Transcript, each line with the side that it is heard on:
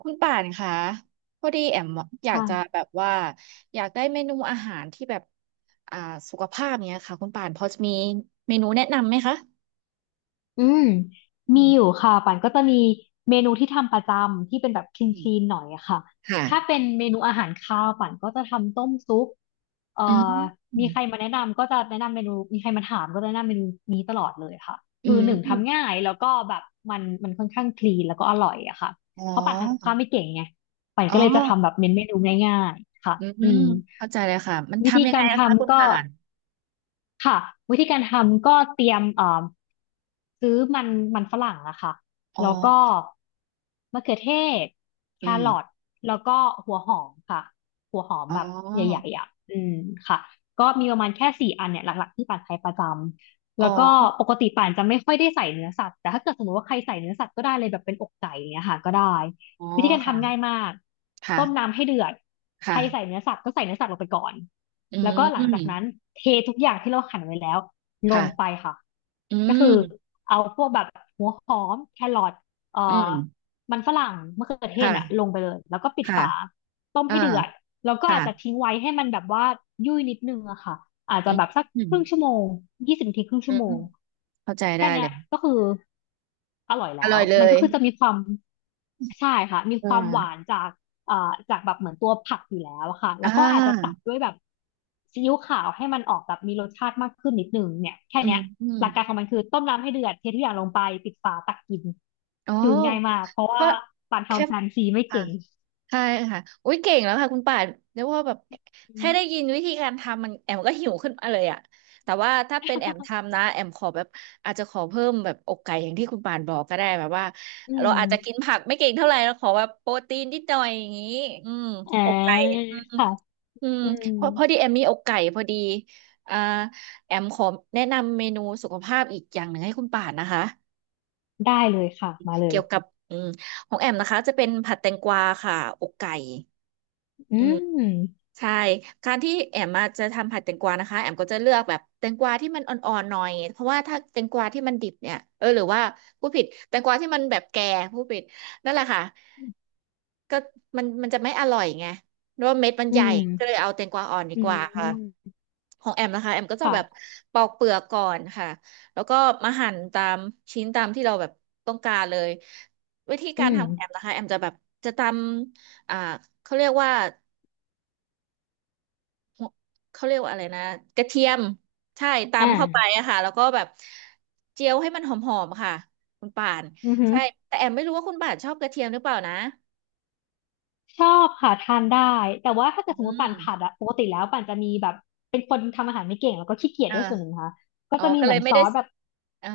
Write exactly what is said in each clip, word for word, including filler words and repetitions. right: คุณป่านคะพอดีแอมอยากจะ
left: ค่ะ
right: แบบว่าอยากได้เมนูอาหารที่แบบอ่าสุขภาพเนี้ยค่ะคุณป่านพอจะมีเมนูแนะนำไหมคะ
left: อืม
right: อื
left: มีอ
right: ม
left: ยู่ค่ะปันก็จะมีเมนูที่ทำประจำที่เป็นแบบคลี
right: อื
left: นค
right: ม
left: ลีนหน่อยอะค่ะ
right: ค่ะ
left: ถ้าเป็นเมนูอาหารคาวปันก็จะทำต้มซุปเอ่อ
right: อืมอ
left: มีใครมาแนะนำก็จะแนะนำเมนูมีใครมาถามก็จะแนะนำเมนูนี้ตลอดเลยค่ะ
right: ื
left: คือหนึ่ง
right: ม
left: ทำง่ายแล้วก็แบบมันมันค่อนข้างคลีนแล้วก็อร่อยอะค่ะ
right: อ๋อ
left: เพราะปันทำกับข้าวไม่เก่งไงปัน
right: อ๋
left: ก็
right: อ
left: เลยจะทำแบบเน้นเมนูง่ายๆค่ะ
right: อื
left: อื
right: ม
left: ม
right: เข้าใจเลยค่ะมัน
left: วิธี
right: ทำยังไง
left: การ
right: นะคะคุ
left: ทำ
right: ณ
left: ก็
right: ป่าน
left: ค่ะวิธีการทำก็เตรียมเอ่อซื้อมันมันฝรั่งอะค่ะ
right: อ๋อ
left: แล้วก็มะเขือเทศแค
right: อืม
left: รอทแล้วก็หัวหอมค่ะหัวหอม
right: อ๋
left: แบบให
right: อ
left: ญ่ๆอ่ะอืมค่ะก็มีประมาณแค่สี่อันเนี่ยหลักๆที่ป่านใช้ประจำ
right: อ๋
left: แล้
right: อ
left: วก็ปกติป่านจะไม่ค่อยได้ใส่เนื้อสัตว์แต่ถ้าเกิดสมมติว่าใครใส่เนื้อสัตว์ก็ได้เลยแบบเป็นอกไก่อย่างเงี้ยค่ะก็ได้
right: อ๋อ
left: วิธีการทำง่าย
right: ค่ะ
left: มาก
right: ค่ะ
left: ต้มน้ำให้เดือดใครใส่
right: ค่ะ
left: เนื้อสัตว์ก็ใส่เนื้อสัตว์ลงไปก่อน
right: อื
left: แล้วก็หลังจากนั้น
right: ม
left: เททุกอย่างที่เราหั่นไว้แล้วลงไป
right: ค่ะ
left: ค่ะ
right: อื
left: ก็คือ
right: ม
left: เอาพวกแบบหัวหอมแครอทเอ่
right: อื
left: อ
right: ม
left: มันฝรั่งมะเขือเท
right: ค
left: ศน่ะลง
right: ่ะ
left: ไปเลยแล้วก็ปิด
right: ค่ะ
left: ฝา ต้ม
right: อ่า
left: ให้เดือดแล้วก็
right: ค่ะ
left: อาจจะทิ้งไว้ให้มันแบบว่ายุ่ยนิดนึงอะค่ะอาจ
right: อื
left: จะ
right: ม
left: แบบสัก
right: อื
left: ค
right: ม
left: รึ่งชั่วโมงยี่สิบนาทีครึ่ง
right: อื
left: ชั่วโม
right: ม
left: ง
right: เข้าใจได้
left: แค่
right: เล
left: เนี้ย
right: ย
left: ก็คืออร่อย
right: อ
left: แล้
right: ร่
left: ว
right: อยเล
left: มัน
right: ย
left: ก็คือจะมีความใช่ค่ะมี
right: อ่
left: ความหวาน
right: า
left: จากเอ่อจากแบบเหมือนตัวผักอยู่แล้วอะค่ะแล้
right: อ่
left: วก็อาจจะตั
right: า
left: ดด้วยแบบซีอิ๊วขาวให้มันออกแบบมีรสชาติมากขึ้นนิดนึงเนี่ยแค่
right: อื
left: เนี้
right: ม
left: ย
right: อืม
left: หลักการของมันคือต้มน้ำให้เดือดเททุกอย่างลงไปปิดฝาตักกิน
right: โอ้
left: คือง่ายมากเพราะ
right: เพ
left: ว่า
right: ราะ
left: ปาน
right: แค่
left: ทำแฟนซีไม่
right: อ่า
left: เก่ง
right: ใช่ค่ะอุ้ยเก่งแล้วค่ะคุณป่านเรียกว่าแบบ
left: อื
right: แค่ได้
left: ม
right: ยินวิธีการทำมันแอมก็หิวขึ้นมาเลยอ่ะแต่ว่าถ้าเป็นแอมทำนะแอมขอแบบอาจจะขอเพิ่มแบบอกไก่อย่างที่คุณป่านบอกก็ได้แบบว่า
left: อื
right: เรา
left: ม
right: อาจจะกินผักไม่เก่งเท่าไหร่เราขอแบบโปรตีนนิดหน่อยอย่างนี้อืม
left: อ่า
right: อกไก่
left: ค่ะ
right: อืม
left: อืม
right: พอพอดีแอมมีอกไก่พอดีอ่าแอมขอแนะนำเมนูสุขภาพอีกอย่างหนึ่งให้คุณป่านนะคะ
left: ได้เลยค่ะ มาเลย
right: เกี่ยวกับอืมของแอมนะคะจะเป็นผัดแตงกวาค่ะอกไก่
left: อื
right: อืม
left: ม
right: ใช่การที่แอมมาจะทำผัดแตงกวานะคะแอมก็จะเลือกแบบแตงกวาที่มันอ่อนๆหน่อยเพราะว่าถ้าแตงกวาที่มันดิบเนี่ยเออหรือว่าผู้ผิดแตงกวาที่มันแบบแก่ผู้ผิดนั่นแหละค่ะก็มันมันจะไม่อร่อยไงเพราะว่าเม็ดมัน
left: อื
right: ใหญ่ก็เล
left: ม
right: ยเอาแตงกวาอ่อนดี
left: อื
right: กว่าค่ะ
left: ม
right: ของแอมนะคะแอมก็จะแบบ
left: ค่ะ
right: ปอกเปลือกก่อนค่ะแล้วก็มาหั่นตามชิ้นตามที่เราแบบต้องการเลยวิธี
left: อื
right: การ
left: ม
right: ทำของแอมนะคะแอมจะแบบจะตำอ่าเขาเรียกว่า หัวเขาเรียกว่าอะไรนะกระเทียมใช่
left: อ
right: ตำเข้าไป
left: ่า
right: อะค่ะแล้วก็แบบเจียวให้มันหอมๆค่ะคุณป่าน
left: อือหือ
right: ใช่แต่แอมไม่รู้ว่าคุณป่านชอบกระเทียมหรือเปล่านะ
left: ชอบค่ะทานได้ แต่ว่าถ้าเกิดส
right: อื
left: มมติปั่น
right: ม
left: ผัดอะปกติแล้วปั่นจะมีแบบเป็นคนทำอาหารไม่เก่งแล้วก็ขี้เกียจ
right: เอ
left: ด้วยส่วนหนึ่ง
right: อ
left: นะค่ะก็
right: อ๋อ
left: จะมี
right: ก็
left: เห
right: เล
left: มือ
right: ย
left: น
right: ไม่
left: ซ
right: ได้
left: อสแบบ
right: อ่า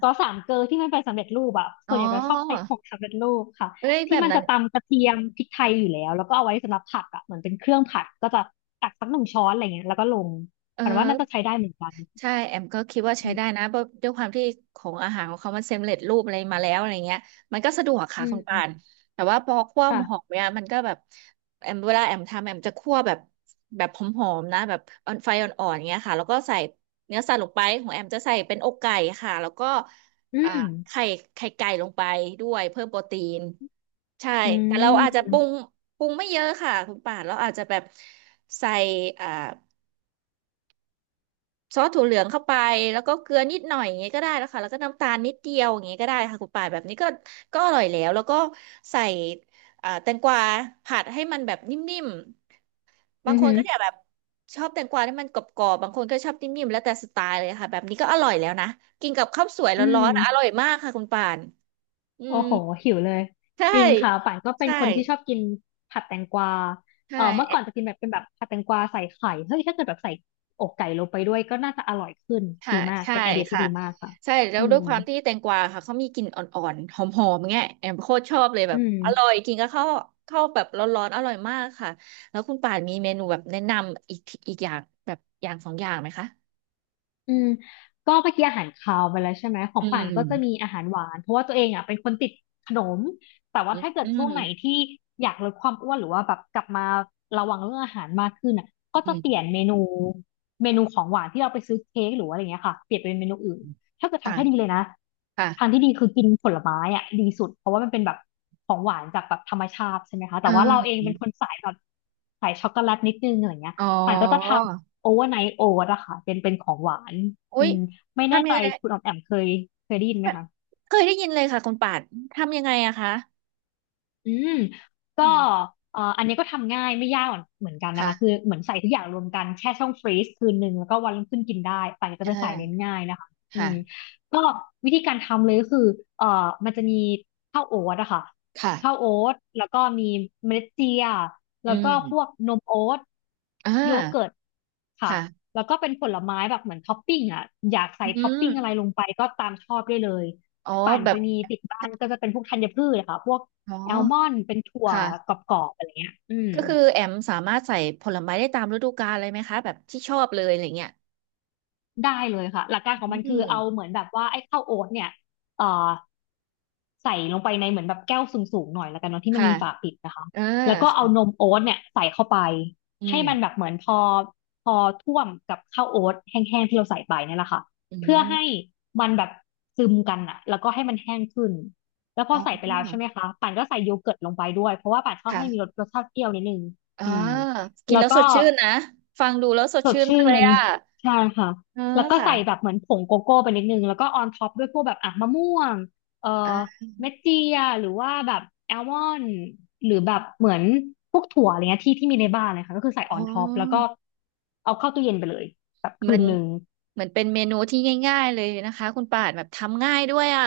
left: ซอสสามเกลอที่มันเป็นสำเร็จรูปอะส่
right: อ๋
left: ว
right: อ
left: นใหญ่จะชอบใช้ของสำเร็จรูปค่ะ
right: เอ้ยแบ
left: ที่
right: บ
left: มัน
right: นั้
left: จะ
right: น
left: ตำกระเทียมพริกไทยอยู่แล้วแล้วก็เอาไว้สำหรับผัดอะเหมือนเป็นเครื่องผัดก็จะตักสักหนึ่งช้อนอะไรเงี้ยแล้วก็ลง
right: เอ
left: ปันว่าน่าจะ
right: อ
left: ใช้ได้เหมือนกัน
right: ใช่แอมก็คิดว่า
left: อื
right: ใช้ได้
left: ม
right: นะเพราะด้วยความที่ของอาหารของเขามันเซมเล็ตรูปอะไรมาแล้วอะไรเงี้ยมันก็สะดวกค่ะ
left: อื
right: คุณปา
left: ม
right: นแต่ว่าพอคั่ว
left: ค่ะ
right: หอมเนี่ยมันก็แบบแอมเวลาแอมทำแอมจะคั่วแบบแบบหอมๆนะแบบออนไฟอ่อนๆเงี้ยค่ะแล้วก็ใส่เนื้อสัตว์ลงไปของแอมจะใส่เป็นอกไก่ค่ะแล้วก็
left: อื
right: อ่า
left: ม
right: ไข่ไข่ไก่ลงไปด้วยเพิ่มโปรตีนใช่
left: อื
right: แต่เราอาจจะปรุง
left: ม
right: ปรุงไม่เยอะค่ะคุณป่านเราอาจจะแบบใส่อ่า ซอสถั่วเหลืองเข้าไปแล้วก็เกลือนิดหน่อยอย่างเงี้ยก็ได้แล้วค่ะแล้วก็น้ำตาลนิดเดียวอย่างเงี้ยก็ได้ค่ะคุณป่านแบบนี้ก็ก็อร่อยแล้วแล้วก็ใส่อ่าแตงกวาผัดให้มันแบบนิ่มๆ
left: อื
right: บาง
left: อ
right: คน
left: หือ
right: ก็จะแบบชอบแตงกวาที่มันกรอบๆบางคนก็ชอบนิ่มๆแล้วแต่สไตล์เลยค่ะแบบนี้ก็อร่อยแล้วนะกินกับข้าวสวย
left: อื
right: ร้อ
left: ม
right: นๆอร่อยมากค่ะคุณป่านอื
left: โอ้
right: ม
left: โหหิวเลย
right: ใช่
left: จริงค่ะป่านก็เป็น
right: ใช่
left: คนที่ชอบกินผัดแตงกวา
right: ใช่
left: เออเมื่อก่อนจะกินแบบเป็นแบบผัดแตงกวาใส่ไข่เฮ้ยถ้าเกิดแบบใส่อกไก่ลงไปด้วยก็น่าจะอร่อยขึ้น
right: ค่ะ
left: ดีมาก
right: ใช่
left: เป็นไอเดียที่
right: ค่ะ
left: ดีมากค่ะ
right: ใช่แล้
left: อื
right: วด้
left: ม
right: วยความที่แตงกวาค่ะเขามีกลิ่นอ่อนๆหอมๆเงี้ยแอมโคตรชอบเลยแบ
left: อื
right: บอร่อ
left: ม
right: ยกินก็เข้าวข้าวแบบร้อนๆอร่อยมากค่ะแล้วคุณป่านมีเมนูแบบแนะนำอีกอีกอย่างแบบอย่างสองอย่างไหมคะ
left: อืมก็เมื่อกี้อาหารคาวไปแล้วใช่ไหมขอ
right: อื
left: งป่านก็จะมี
right: ม
left: อาหารหวานเพราะว่าตัวเองอ่ะเป็นคนติดขนมแต่ว่า
right: อืม
left: ถ้าเกิด
right: อื
left: ช่วง
right: ม
left: ไหนที่อยากลดความอ้วนหรือว่าแบบกลับมาระวังเรื่องอาหารมากขึ้นอ่ะก็
right: อื
left: จะเปลี่ยน
right: ม
left: เมนูเมนูของหวานที่เราไปซื้อเค้กหรือว่าอะไรเงี้ยค่ะเปลี่ยนเป็นเมนูอื่นถ้าเกิดทางที่ดี
right: ค่ะ
left: เลยนะทางที่
right: ค่ะ
left: ดีคือกินผลไม้อ่ะดีสุดเพราะว่ามันเป็นแบบของหวานจากแบบธรรมชาติใช่ไหมคะแต่ว่าเราเอ
right: เออ
left: งเป็นคนสายแบบสายช็อกโกแลตนิดนึงอะไรเงี้ย
right: อ๋อ
left: ป่านก็จะทำ โอเวอร์ไนท์โอ๊ตอะค่ะเป็นเป็นของหวาน
right: อุ๊
left: อื
right: ย
left: มไม่แน่
right: ทำ
left: ใจ
right: ยังไง
left: คุณออมแอมเคยเคยได้ยินไหมคะ
right: เคยได้ยินเลยค่ะคุณป่านทำยังไงอะคะ
left: อืมก็
right: อืม
left: เอ่ออันนี้ก็ทำง่ายไม่ยากเหมือนเหมือนกันนะคะคือ
right: ค่ะ
left: เหมือนใส่ทุกอย่างรวมกันแช่ช่องฟรีซคืนหนึ่งแล้วก็วันรุ่งขึ้นกินได้ป่านจะ
right: เอ
left: เป็นสายเน้น
right: อ
left: ง่ายนะคะอื
right: ค่ะ
left: มก็วิธีการทำเลยก็คือเอ่อมันจะมีข้าวโอ๊ตอะค่ะข้าว
right: ค่ะ
left: โอ๊ตแล้วก็มีเมล็ดเจีย
right: อื
left: แล้วก็
right: ม
left: พวกนมโอ๊ต
right: อ่า
left: โยเกิร์ตค่ะ
right: ค่ะ
left: แล้วก็เป็นผลไม้แบบเหมือนท็อปปิ้งอะอยากใส่
right: อื
left: ท็อป
right: ม
left: ปิ้งอะไรลงไปก็ตามชอบได้เลย
right: อ๋อ
left: ปั่น
right: แบ
left: จะ
right: บ
left: มีติดบ้านก็จะเป็นพวกธัญพืชอะค่ะพวก
right: อ๋อ
left: แอลมอนด์เป็นถั่วก
right: ค่ะ
left: รอบๆอะไรเงี้ยอืม
right: ก็คือแอมสามารถใส่ผลไม้ได้ตามฤดูกาลเลยไหมคะแบบที่ชอบเลยอะไรเงี้ย
left: ได้เลยค่ะหลักการของ
right: อื
left: มันคือ
right: ม
left: เอาเหมือนแบบว่าไอ้ข้าวโอ๊ตเนี่ยเอ่อใส่ลงไปในเหมือนแบบแก้วสูงๆหน่อยแล้วกันเนาะที่มัน
right: ค่ะ
left: มีฝาปิดนะคะ
right: เออ
left: แล้วก็เอาน
right: ค่ะ
left: มโอ๊ตเนี่ยใส่เข้าไป
right: อื
left: ให้
right: ม
left: มันแบบเหมือนพอพอท่วมกับข้าวโอ๊ตแห้งๆที่เราใส่ไปเนี่ยแหละค่ะ
right: อื
left: เพื่อ
right: ม
left: ให้มันแบบซึมกันอะแล้วก็ให้มันแห้งขึ้นแล้วพ
right: อ๋
left: อใส่ไปแล้วใช่
right: อ
left: ไหมคะป่านก็ใส่โยเกิร์ตลงไปด้วยเพราะว่าป่านชอบให้มีรส
right: ค่ะ
left: รสชาติเปรี้ยวนิดนึง
right: อ่า
left: อืม
right: กิน
left: แล้ว
right: แล้ว
left: ก็
right: สดชื่นนะฟังดูแล้วสด
left: สด
right: ชื่น
left: ชื่
right: มากเลย
left: น
right: อ่ะ
left: ใช่ค่ะ
right: เออ
left: แล้วก็
right: ค่ะ
left: ใส่แบบเหมือนผงโกโก้ไปนิดนึงแล้วก็ออนท็อปด้วยพวกแบบอ่ะมะม่วงเอ่
right: อ่
left: อ
right: า
left: เม็ดเจียหรือว่าแบบแอลมอนด์หรือแบบเหมือนพวกถั่วอะไรเงี้ยที่ที่มีในบ้านเลยค่ะก็คือใส่อ
right: อ๋อ
left: อนท็อปแล้วก็เอาเข้าตู้เย็นไปเลยแบบ
right: เหมื
left: คื
right: อ
left: น
right: น
left: หนึ่ง
right: เหมือนเป็นเมนูที่ง่ายๆเลยนะคะคุณป่านแบบทำง่ายด้วยอ่ะ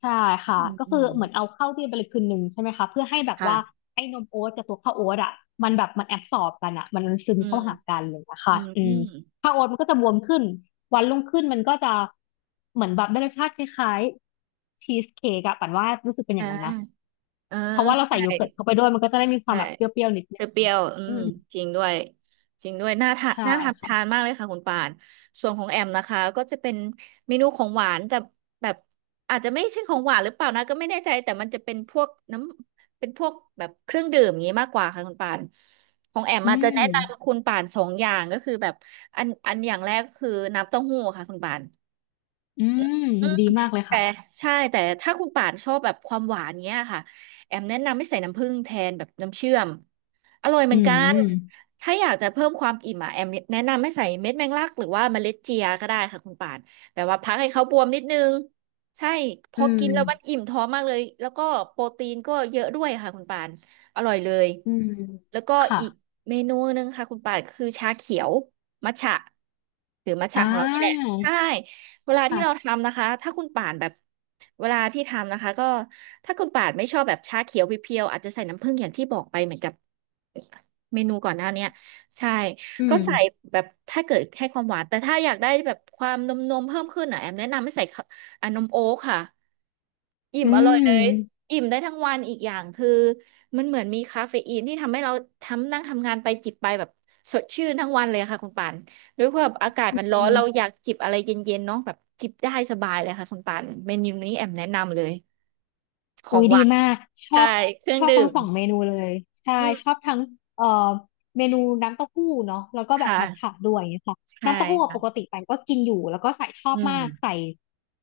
left: ใช่ค่ะ
right: อืม
left: ก็
right: อื
left: คือ
right: ม
left: เหมือนเอาเข้าที่ไปเลยคืนหนึ่งใช่ไหมคะเพื่อให้แบบ
right: ค่ะ
left: ว่าไอ้นมโอ๊ตกับตัวข้าวโอ๊ตอ่ะมันแบบมันแอบสอร์บกันอ่ะมันมันซึม
right: อืม
left: เข้าหากันอะไรอย่างเลยนะ
right: อื
left: คะ
right: ม
left: อื
right: อื
left: ม
right: ม
left: ข้าวโอ๊ตมันก็จะบวมขึ้นวันรุ่งขึ้นมันก็จะเหมือนแบบได้รสชาติคล้ายๆชีสเค้กอะปั่นว่ารู้สึกเป็นอย่าง
right: อ่า
left: นั้นนะ
right: เออ
left: เพราะว่าเราใส่
right: ใช่
left: โยเกิร์ตเข้าไปด้วยมันก็จะได้มีความ
right: ใช่
left: แบบเปรี้ยวๆนิดนึง
right: เปรี้ยวๆอื
left: อื
right: ม
left: ม
right: จริงด้วยจริงด้วยน่าทาน
left: ใช่
right: น่าทำทาน
left: ค่ะ
right: มากเลยค่ะคุณป่านส่วนของแอมนะคะก็จะเป็นเมนูของหวานแต่แบบอาจจะไม่ใช่ของหวานหรือเปล่านะก็ไม่แน่ใจแต่มันจะเป็นพวกน้ำเป็นพวกแบบเครื่องดื่มอย่างนี้มากกว่าค่ะคุณป่านของแอม
left: อื
right: อาจจะแนะ
left: ม
right: นำคุณป่านสองอย่างก็คือแบบอันอันอย่างแรกก็คือน้ำเต้าหู้ค่ะคุณป่าน
left: อืมดีมากเลย
right: แต่
left: ค่ะ
right: ใช่แต่ถ้าคุณป่านชอบแบบความหวานเนี้ยค่ะแอมแนะนำไม่ใส่น้ำผึ้งแทนแบบน้ำเชื่อมอร่อยเห
left: อื
right: มือนกัน
left: ม
right: ถ้าอยากจะเพิ่มความอิ่มอ่ะแอมแนะนำให้ใส่เม็ดแมงลักหรือว่าเมล็ดเจียก็ได้ค่ะคุณป่านแบบว่าพักให้เขาบวมนิดนึงใช่พ
left: อื
right: อกิ
left: ม
right: นแล้วมันอิ่มท้องมากเลยแล้วก็โปรตีนก็เยอะด้วยค่ะคุณป่านอร่อยเลย
left: อืม
right: แล้วก็
left: ค่ะ
right: อีกเมนูหนึงค่ะคุณป่านคือชาเขียวมัทฉะหรือมัท
left: อ่
right: ฉะของเรานี่แหละใช่
left: า
right: เวลาที่เรา
left: ค่ะ
right: ทำนะคะ ถ้าคุณป่านแบบเวลาที่ทำนะคะก็ถ้าคุณป่านไม่ชอบแบบชาเขียวเพียวๆอาจจะใส่น้ำผึ้งอย่างที่บอกไปเหมือนกับเมนูก่อนหน้าเนี้ยใช่
left: อื
right: ก็
left: ม
right: ใส่แบบถ้าเกิดให้ความหวานแต่ถ้าอยากได้แบบความนมนมเพิ่มขึ้นอ่ะแอมแนะนำให้ใส่ข้าวอ่ะนมโอ๊ตค่ะ อิ่ม
left: อื
right: อร่อย
left: ม
right: เลยอิ่มได้ทั้งวันอีกอย่างคือมันเหมือนมีคาเฟอีนที่ทำให้เราทำนั่งทำงานไปจิบไปแบบสดชื่นทั้งวันเลยค่ะคุณปานด้วยความอากาศ
left: อื
right: มันร้อนเรา
left: ม
right: อยากจิบอะไรเย็นๆเนาะแบบจิบได้สบายเลยค่ะคุณปานเมนูนี้แอมแนะนำเลยข
left: อุ้
right: อง
left: ย
right: ห
left: ดี
right: วาน
left: มากชอ
right: ใช่
left: บ
right: เครื่อ
left: ช
right: ง
left: อบทั้
right: ดื่
left: ง
right: ม
left: สองเมนูเลยใช่
right: อื
left: ชอบ
right: ม
left: ทั้งเอ่อเมนูน้ำเต้าหู้เนาะแล้วก็แบบ
right: ค่ะ
left: มัทฉะด้วยอย่างเงี้ยค่ะ
right: ใช่
left: น้ำเต้าหู้อะปก
right: ค่ะ
left: ติไปก็กินอยู่แล้วก็ใส่ชอ
right: อื
left: บ
right: ม
left: มากใส่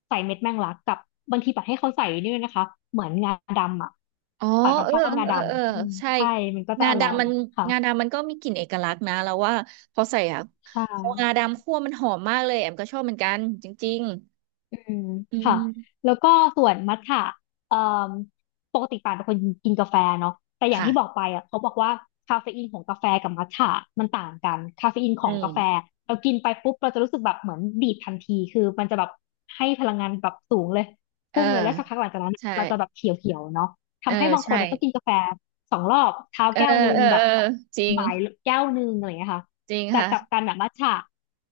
left: ใส่เม็ดแมงลักกับบางทีปัดให้เขาใส่นี่ด้วยนะคะเหมือนงาดำอ่ะ
right: อ๋อ
left: ปันปัด
right: เอ
left: ช
right: อ
left: อบงา
right: เอ
left: ด
right: อเออ
left: ำอืม
right: ใช่
left: ใช่มันก็จะ
right: งา
left: อร่อย
right: ดำมัน
left: ค่ะ
right: งาดำมันก็มีกลิ่นเอกลักษณ์นะเราว่าพอใส่อะ
left: ใช
right: พองา
left: ่
right: ดำคั่วมันหอมมากเลยแอมก็ชอบเหมือนกันจริง
left: อืม
right: ๆอื
left: ค่ะ
right: ม
left: แล้วก็ส่วนมัทฉะเอ่มปกติป่านเป็นคนกินกาแฟเนาะแต่อย่าง
right: ค่ะ
left: ที่บอกไปอ่ะเขาบอกว่าคาเฟอีนของกาแฟกับมัทฉะมันต่างกันคาเฟอีนของ
right: อืม
left: กาแฟเรากินไปปุ๊บเราจะรู้สึกแบบเหมือนดีดทันทีคือมันจะแบบให้พลังงานแบบสูงเลย
right: เออ
left: พุ่งเลยแล้วสักพักหลังจากนั้น
right: ใช่
left: เราจะแบบเขียวๆเนาะ
right: เออ
left: ทำให้บางค
right: ใช่
left: นอะต้องกินกาแฟสองรอบเช้า
right: เออ
left: แก้วหนึ่ง
right: เออ
left: แบ
right: เอ
left: บ
right: อจริง
left: บ่ายแก้วหนึ่งอะไรอย่างเงี้ยค่ะ
right: จริง
left: แต่
right: ค่ะ
left: กลับกันอะมัทฉะ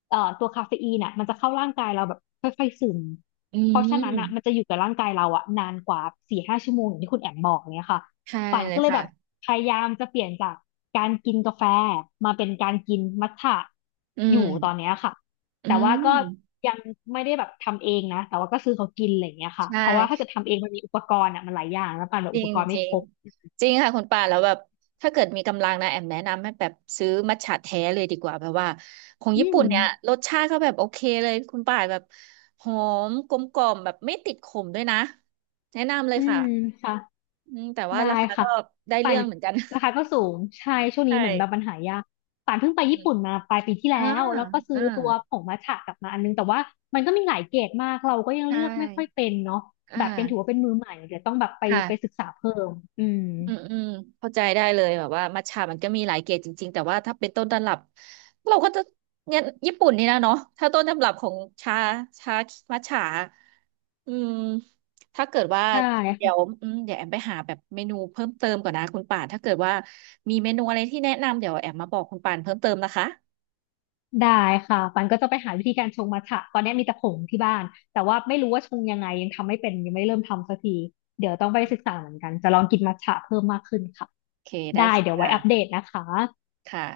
left: เอ่อตัวคาเฟอีนอ่ะมันจะเข้าร่างกายเราแบบค่อยๆซึม
right: อื
left: เพราะฉะนั้นอ่ะ
right: ม
left: มันจะอยู่กับร่างกายเราอ่ะนานกว่าสี่ห้าชั่วโมงอย่างที่คุณแอมบอกเนี้ยค่ะ
right: ใช่
left: ป่าน
right: เล
left: ก็
right: ย
left: เลยแบบ
right: ค่ะ
left: พยายามจะเปลี่ยนจากการกินกาแฟมาเป็นการกินมัทฉะ
right: อื
left: อ
right: ม
left: ยู่ตอนเนี้ยค่ะ
right: อื
left: แต่ว่าก็
right: ม
left: ยังไม่ได้แบบทำเองนะแต่ว่าก็ซื้อเขากินอะไรอย่างเงี้ยค่ะ
right: ใช
left: เพราะว่าถ้า
right: ่
left: เกิดทำเองมันมีอุปกรณ์อ่ะมันหลายอย่างแล้วป่านแบบ
right: จ
left: อุ
right: ริ
left: ป
right: ง
left: กรณ์
right: จ
left: ไม่
right: ริ
left: ค
right: ง
left: รบ
right: จริงค่ะคุณป่าแล้วแบบถ้าเกิดมีกำลังนะแอมแนะนำให้แบบซื้อมัทฉะแท้เลยดีกว่าแบบว่าของ
left: อื
right: ญี่
left: ม
right: ปุ่นเนี่ยรสชาติเขาแบบโอเคเลยคุณป่าแบบหอมกลมกล่อมแบบไม่ติดขมด้วยนะแนะนำเลย
left: อื
right: ค่ะ
left: มค่ะ
right: อืมแต่ว่ารา
left: ได้
right: คา
left: ค่ะ
right: ก็ได้
left: ป่า
right: เรื่
left: น
right: องเหมือนกัน
left: ราคาก็สูงใช่ช่ วงนี้
right: ใช่
left: เหมือนแบบปัญหายากป่านเพิ่งไป
right: อื
left: ญี่
right: ม
left: ปุ่นมาปลายปีที่
right: อ่า
left: แล้วแล้วก็ซื้
right: อ่า
left: อตัวผงมัทฉะกลับมาอันนึงแต่ว่ามันก็มีหลายเกรดมากเราก็ยัง
right: ใช่
left: เลือกไม่ค่อยเป็นเนาะ
right: อ่า
left: แบบยังถือว่าเป็นมือใหม่เดี๋ยวต้องแบบไปไปศึก
right: ค่ะ
left: ษาเพิ่มอืม
right: อืมอืมเข้าใจได้เลยแบบว่ามัทฉะมันก็มีหลายเกรดจริงๆแต่ว่าถ้าเป็นต้นตำรับเราก็จะเนี่ยญี่ปุ่นนี่นะเนาะถ้าต้นตำรับของชาชามัทฉะอืมถ้าเกิดว่า
left: ใช่
right: เดี๋ยว
left: ค่ะ
right: อืมเดี๋ยวแอมไปหาแบบเมนูเพิ่มเติมก่อนนะคุณป่านถ้าเกิดว่ามีเมนูอะไรที่แนะนำเดี๋ยวแอมมาบอกคุณป่านเพิ่มเติมนะคะ
left: ได้ค่ะปันก็จะไปหาวิธีการชงมัทฉะตอนนี้มีแต่ผงที่บ้านแต่ว่าไม่รู้ว่าชงยังไงยังทำไม่เป็นยังไม่เริ่มทำสักทีเดี๋ยวต้องไปศึกษาเหมือนกันจะลองกินมัทฉะเพิ่มมากขึ้นค่ะ
right: โอเคได้
left: ได้
right: ค
left: เดี๋ยวไว้อัปเด
right: ่ะ
left: ตนะคะ
right: ค่ะ